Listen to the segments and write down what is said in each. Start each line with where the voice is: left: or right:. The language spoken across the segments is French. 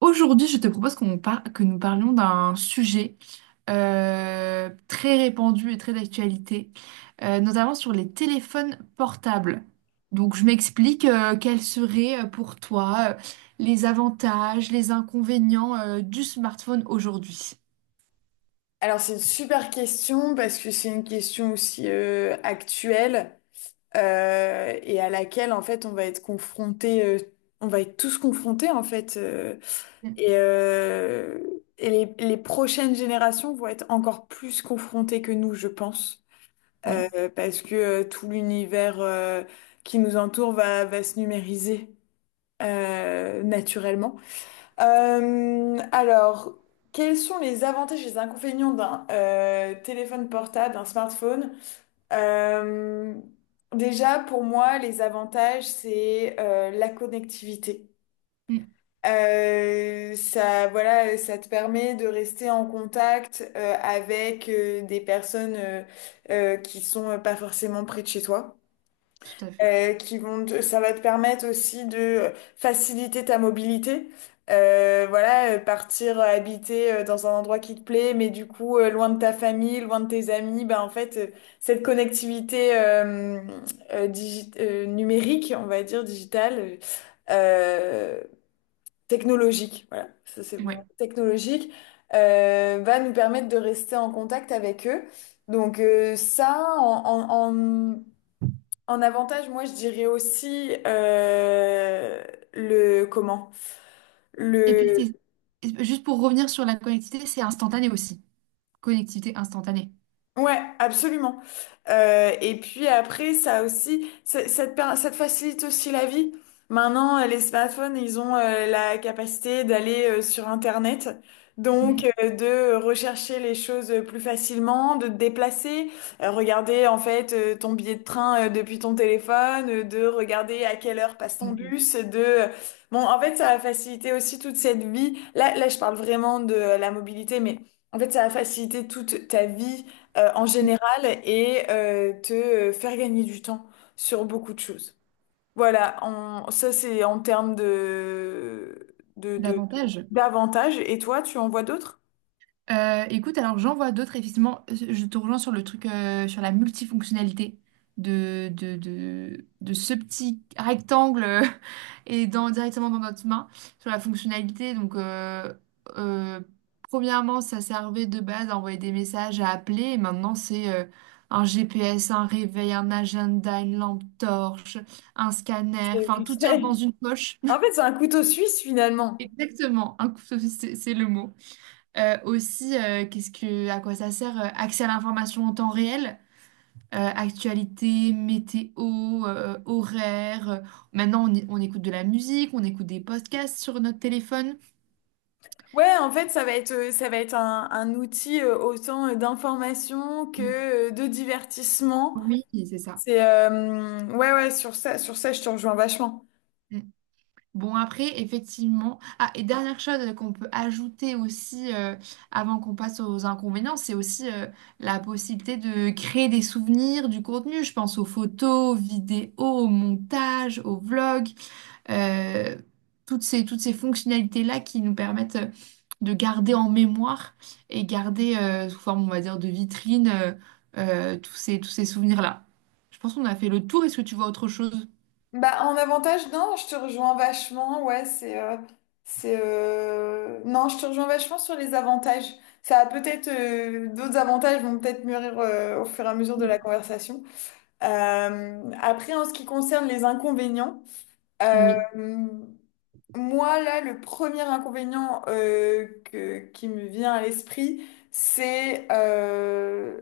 right: Aujourd'hui, je te propose que nous parlions d'un sujet très répandu et très d'actualité, notamment sur les téléphones portables. Donc, je m'explique, quels seraient, pour toi, les avantages, les inconvénients du smartphone aujourd'hui.
left: Alors c'est une super question parce que c'est une question aussi actuelle et à laquelle en fait on va être confronté, on va être tous confrontés en fait
right: Mm.
left: et, euh, et les prochaines générations vont être encore plus confrontées que nous je pense
right: Oui.
left: parce que tout l'univers qui nous entoure va se numériser naturellement. Alors, quels sont les avantages et les inconvénients d'un téléphone portable, d'un smartphone? Euh, Déjà, pour moi, les avantages, c'est la connectivité.
right: Mm,
left: Ça, voilà, ça te permet de rester en contact avec des personnes qui sont pas forcément près de chez toi
right: tout à fait.
left: ça va te permettre aussi de faciliter ta mobilité. Voilà, partir habiter dans un endroit qui te plaît, mais du coup loin de ta famille, loin de tes amis, ben en fait cette connectivité numérique, on va dire digitale, euh, technologique, voilà, ça c'est bon,
right: Ouais.
left: technologique, va nous permettre de rester en contact avec eux. Donc ça, en, en avantage, moi, je dirais aussi le comment? Mm.
right: Et puis,
left: Le,
right: juste pour revenir sur la connectivité, c'est instantané aussi. Connectivité instantanée.
left: ouais, absolument. Et puis après, ça aussi, ça te facilite aussi la vie. Maintenant, les smartphones, ils ont la capacité d'aller sur Internet, donc
right: Mm,
left: de rechercher les choses plus facilement, de te déplacer, regarder en fait ton billet de train depuis ton téléphone, de regarder à quelle heure passe
right: tout
left: ton
right: à fait.
left: bus, bon, en fait, ça va faciliter aussi toute cette vie. Là, je parle vraiment de la mobilité, mais... En fait, ça a facilité toute ta vie en
right: Mm.
left: général et te faire gagner du temps sur beaucoup de choses. Voilà, ça c'est en termes
right: Davantage.
left: d'avantages. Et toi, tu en vois d'autres?
right: Écoute, alors j'en vois d'autres, effectivement. Je te rejoins sur le truc, sur la multifonctionnalité de ce petit rectangle et directement dans notre main, sur la fonctionnalité. Donc, euh, premièrement, ça servait de base à envoyer des messages, à appeler. Et maintenant, c'est un GPS, un réveil, un agenda, une lampe torche, un scanner.
left: Des
right: Enfin, tout tient dans
left: conseils.
right: une poche.
left: En fait, c'est un couteau suisse finalement.
right: Exactement, un couteau, c'est le mot. Aussi, à quoi ça sert? Accès à l'information en temps réel, actualité, météo, horaire. Maintenant, on écoute de la musique, on écoute des podcasts sur notre téléphone.
left: Ouais, en fait, ça va être un outil autant d'information que de divertissement.
right: Oui, c'est ça.
left: C'est ouais, sur ça, je te rejoins vachement.
right: Mm. Bon, après, effectivement. Ah, et dernière chose qu'on peut ajouter aussi, avant qu'on passe aux inconvénients, c'est aussi, la possibilité de créer des souvenirs, du contenu. Je pense aux photos, aux vidéos, au montage, aux vlogs. euh, Toutes ces fonctionnalités-là qui nous permettent de garder en mémoire et garder, sous forme, on va dire, de vitrine, tous ces souvenirs-là. Je pense qu'on a fait le tour. Est-ce que tu vois autre chose?
left: Bah, en avantage, non, je te rejoins vachement. Ouais, c'est. C'est non, je te rejoins vachement sur les avantages. Ça a peut-être. D'autres avantages vont peut-être mûrir au fur et à mesure de la
right: Oui.
left: conversation. Après, en ce qui concerne les inconvénients, euh,
right: Oui.
left: moi, là, le premier inconvénient qui me vient à l'esprit, c'est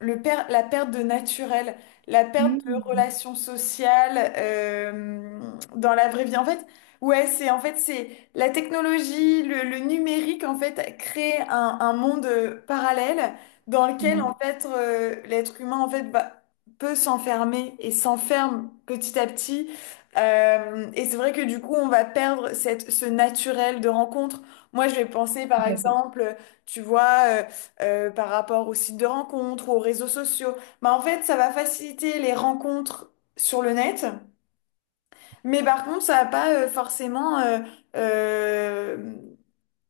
left: la perte de naturel, la perte de
right: Mm.
left: relations sociales dans la vraie vie. En fait, ouais, c'est en fait c'est la technologie, le numérique, en fait, crée un monde parallèle dans lequel, en
right: Oui,
left: fait, l'être humain, en fait, bah, peut s'enfermer et s'enferme petit à petit et c'est vrai que du coup, on va perdre ce naturel de rencontre. Moi, je vais penser,
right: tout
left: par
right: à fait.
left: exemple, tu vois, par rapport aux sites de rencontres, aux réseaux sociaux. Bah, en fait, ça va faciliter les rencontres sur le net, mais par contre, ça va pas forcément euh,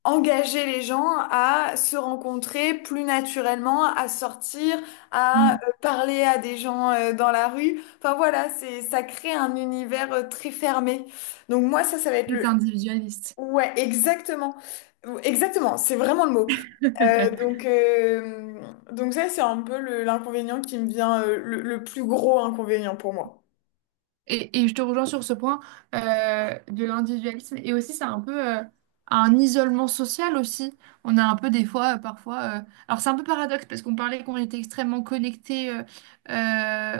left: engager les gens à se rencontrer plus naturellement, à sortir, à
right: Mm.
left: parler à des gens dans la rue. Enfin voilà, c'est ça crée un univers très fermé. Donc moi ça va être
right: Très
left: le
right: individualiste.
left: ouais, exactement. Exactement, c'est vraiment le mot. Euh, donc, euh, donc ça, c'est un peu l'inconvénient qui me vient, le plus gros inconvénient pour moi.
right: Et je te rejoins sur ce point, de l'individualisme. Et aussi, c'est un peu, un isolement social aussi. On a un peu des fois, parfois. Alors, c'est un peu paradoxe parce qu'on parlait qu'on était extrêmement connecté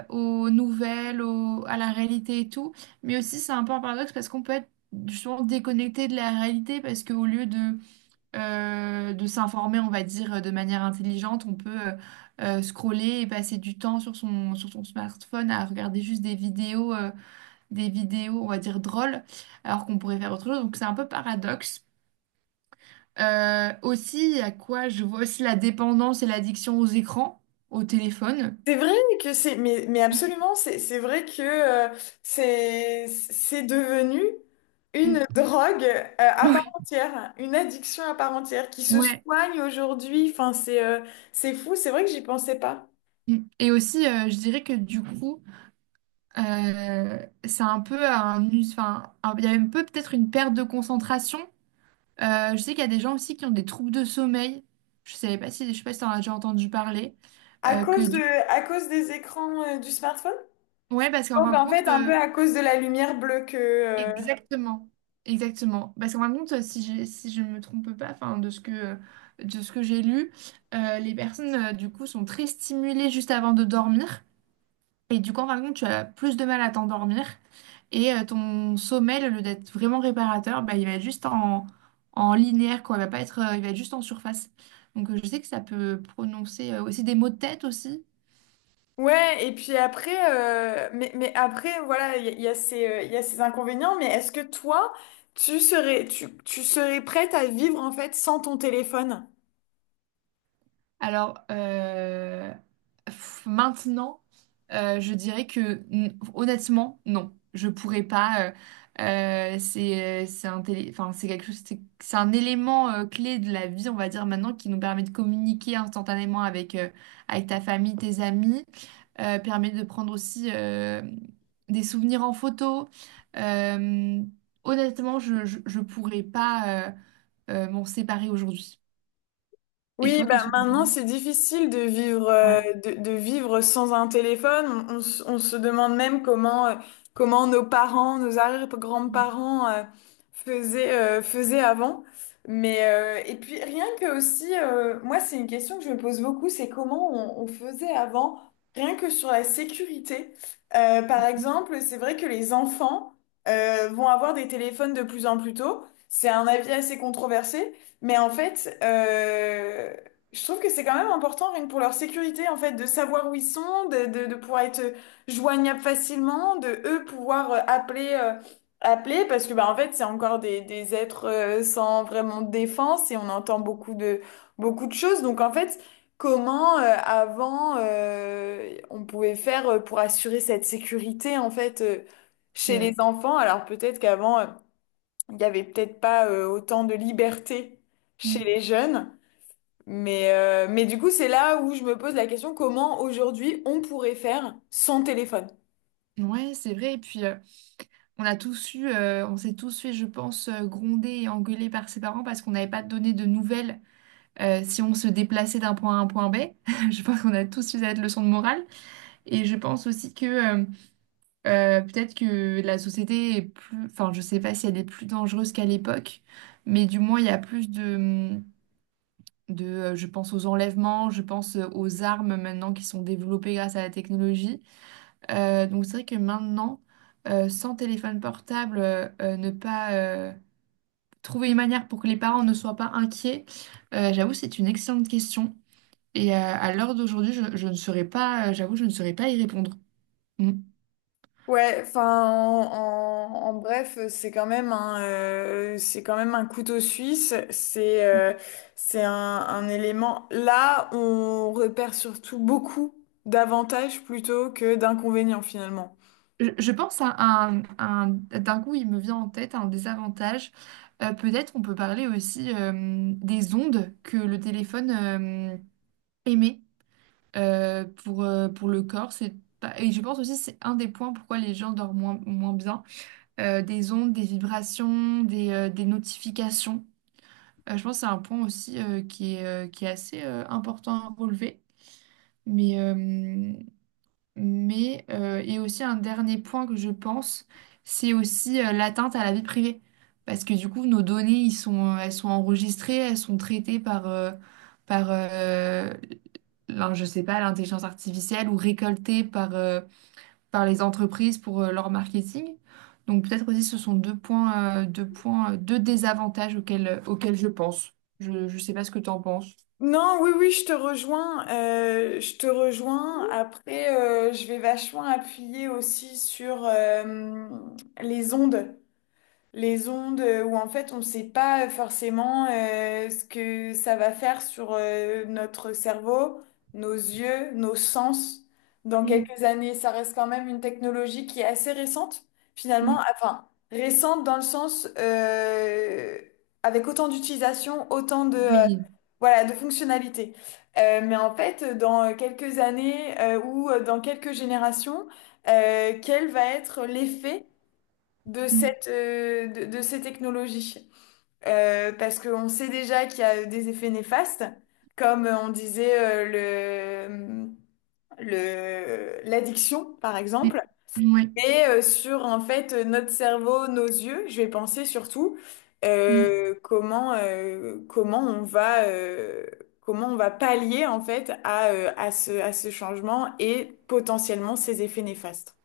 right: aux nouvelles, à la réalité et tout. Mais aussi, c'est un peu un paradoxe parce qu'on peut être justement déconnecté de la réalité parce qu'au lieu de s'informer, on va dire, de manière intelligente, on peut. Scroller et passer du temps sur sur son smartphone à regarder juste des vidéos, des vidéos, on va dire, drôles, alors qu'on pourrait faire autre chose. Donc c'est un peu paradoxe. Aussi, à quoi je vois aussi la dépendance et l'addiction aux écrans, au téléphone.
left: C'est vrai que c'est, mais
right: Oui.
left: absolument, c'est vrai que c'est devenu
right: Mm.
left: une drogue à part
right: Oui.
left: entière, une addiction à part entière qui se
right: Ouais.
left: soigne aujourd'hui. Enfin, c'est fou, c'est vrai que j'y pensais pas.
right: Mm. Et aussi, je dirais que du coup, c'est un peu un... il y a un peu peut-être une perte de concentration. Je sais qu'il y a des gens aussi qui ont des troubles de sommeil. Je savais pas si, je sais pas si t'en as déjà entendu parler.
left: À
right: Que
left: cause de,
right: du...
left: à cause des écrans du smartphone?
right: Ouais, parce qu'en
left: Donc
right: fin de
left: en
right: compte,
left: fait, un peu à cause de la lumière bleue que,
right: Exactement, exactement. Parce qu'en fin de compte, si je ne me trompe pas, enfin, de ce que j'ai lu, les personnes, du coup, sont très stimulées juste avant de dormir. Et du coup, en fin de compte, tu as plus de mal à t'endormir. Et ton sommeil, au lieu d'être vraiment réparateur, bah, il va être juste en, en linéaire, quoi. Il va pas il va être juste en surface. Donc, je sais que ça peut prononcer aussi des maux de tête aussi.
left: ouais, et puis après, mais après, voilà, il y a il y a ces inconvénients, mais est-ce que toi, tu serais prête à vivre en fait sans ton téléphone?
right: Alors, maintenant, je dirais que honnêtement, non, je pourrais pas. Enfin c'est quelque chose, c'est un élément clé de la vie, on va dire maintenant, qui nous permet de communiquer instantanément avec, avec ta famille, tes amis, permet de prendre aussi, des souvenirs en photo. Euh, honnêtement, je pourrais pas, m'en séparer aujourd'hui. Et
left: Oui,
right: toi,
left: bah
right: qu'est-ce que tu en
left: maintenant c'est
right: penses?
left: difficile de vivre
right: Ouais.
left: de vivre sans un téléphone. On se demande même comment comment nos parents, nos arrière-grands-parents faisaient faisaient avant. Mais et puis rien que aussi, moi c'est une question que je me pose beaucoup, c'est comment on faisait avant, rien que sur la sécurité. Par
right: Mm.
left: exemple, c'est vrai que les enfants vont avoir des téléphones de plus en plus tôt. C'est un avis assez controversé. Mais en fait, je trouve que c'est quand même important, rien que pour leur sécurité, en fait, de savoir où ils sont, de pouvoir être joignables facilement, de eux pouvoir appeler, appeler, parce que bah en fait, c'est encore des êtres sans vraiment de défense et on entend beaucoup de choses. Donc en fait, comment avant on pouvait faire pour assurer cette sécurité en fait
right: C'est
left: chez
right: vrai.
left: les enfants? Alors peut-être qu'avant il n'y avait peut-être pas autant de liberté chez
right: Mm.
left: les jeunes, mais du coup, c'est là où je me pose la question, comment aujourd'hui on pourrait faire sans téléphone?
right: Ouais, c'est vrai. Et puis, on a tous eu, on s'est tous fait, je pense, gronder et engueuler par ses parents parce qu'on n'avait pas donné de nouvelles, si on se déplaçait d'un point A à un point B. Je pense qu'on a tous eu cette leçon de morale. Et je pense aussi que peut-être que la société est plus, enfin, je sais pas si elle est plus dangereuse qu'à l'époque, mais du moins, il y a plus de. Je pense aux enlèvements, je pense, aux armes maintenant qui sont développées grâce à la technologie. Donc c'est vrai que maintenant, sans téléphone portable, ne pas trouver une manière pour que les parents ne soient pas inquiets, j'avoue, c'est une excellente question. Et à l'heure d'aujourd'hui, je ne saurais pas, j'avoue, je ne saurais pas y répondre. Mm.
left: Ouais, enfin, en bref, c'est quand même un, c'est quand même un couteau suisse. C'est un élément. Là, on repère surtout beaucoup d'avantages plutôt que d'inconvénients finalement.
right: Je pense à d'un coup, il me vient en tête un désavantage. Peut-être on peut parler aussi, des ondes que le téléphone émet. Pour le corps. C'est pas- Et je pense aussi c'est un des points pourquoi les gens dorment moins, moins bien. Des ondes, des vibrations, des notifications. Je pense que c'est un point aussi, qui est assez, important à relever. Mais, euh, et aussi un dernier point que je pense, c'est aussi, l'atteinte à la vie privée. Parce que du coup, nos données, elles sont enregistrées, elles sont traitées par je sais pas, l'intelligence artificielle ou récoltées par les entreprises pour, leur marketing. Donc peut-être aussi ce sont deux points, deux désavantages auxquels je pense. Je ne sais pas ce que tu en penses.
left: Non, oui, oui, je te rejoins. Euh, je te rejoins. Après, je vais vachement appuyer aussi sur les ondes. Les ondes où en fait on ne sait pas forcément ce que ça va faire sur notre cerveau, nos yeux, nos sens. Dans
right: Mm,
left: quelques années, ça reste quand même une technologie qui est assez récente, finalement.
right: mm.
left: Enfin, récente dans le sens avec autant d'utilisation,
right: Oui.
left: voilà, de fonctionnalités. Mais en fait, dans quelques années ou dans quelques générations, quel va être l'effet
right: Mm,
left: de ces technologies? Parce qu'on sait déjà qu'il y a des effets néfastes, comme on disait l'addiction, par
right: mm.
left: exemple.
right: Oui.
left: Et sur en fait notre cerveau, nos yeux, je vais penser surtout
right: Mm.
left: comment comment on va pallier en fait à, à ce changement et potentiellement ses effets néfastes.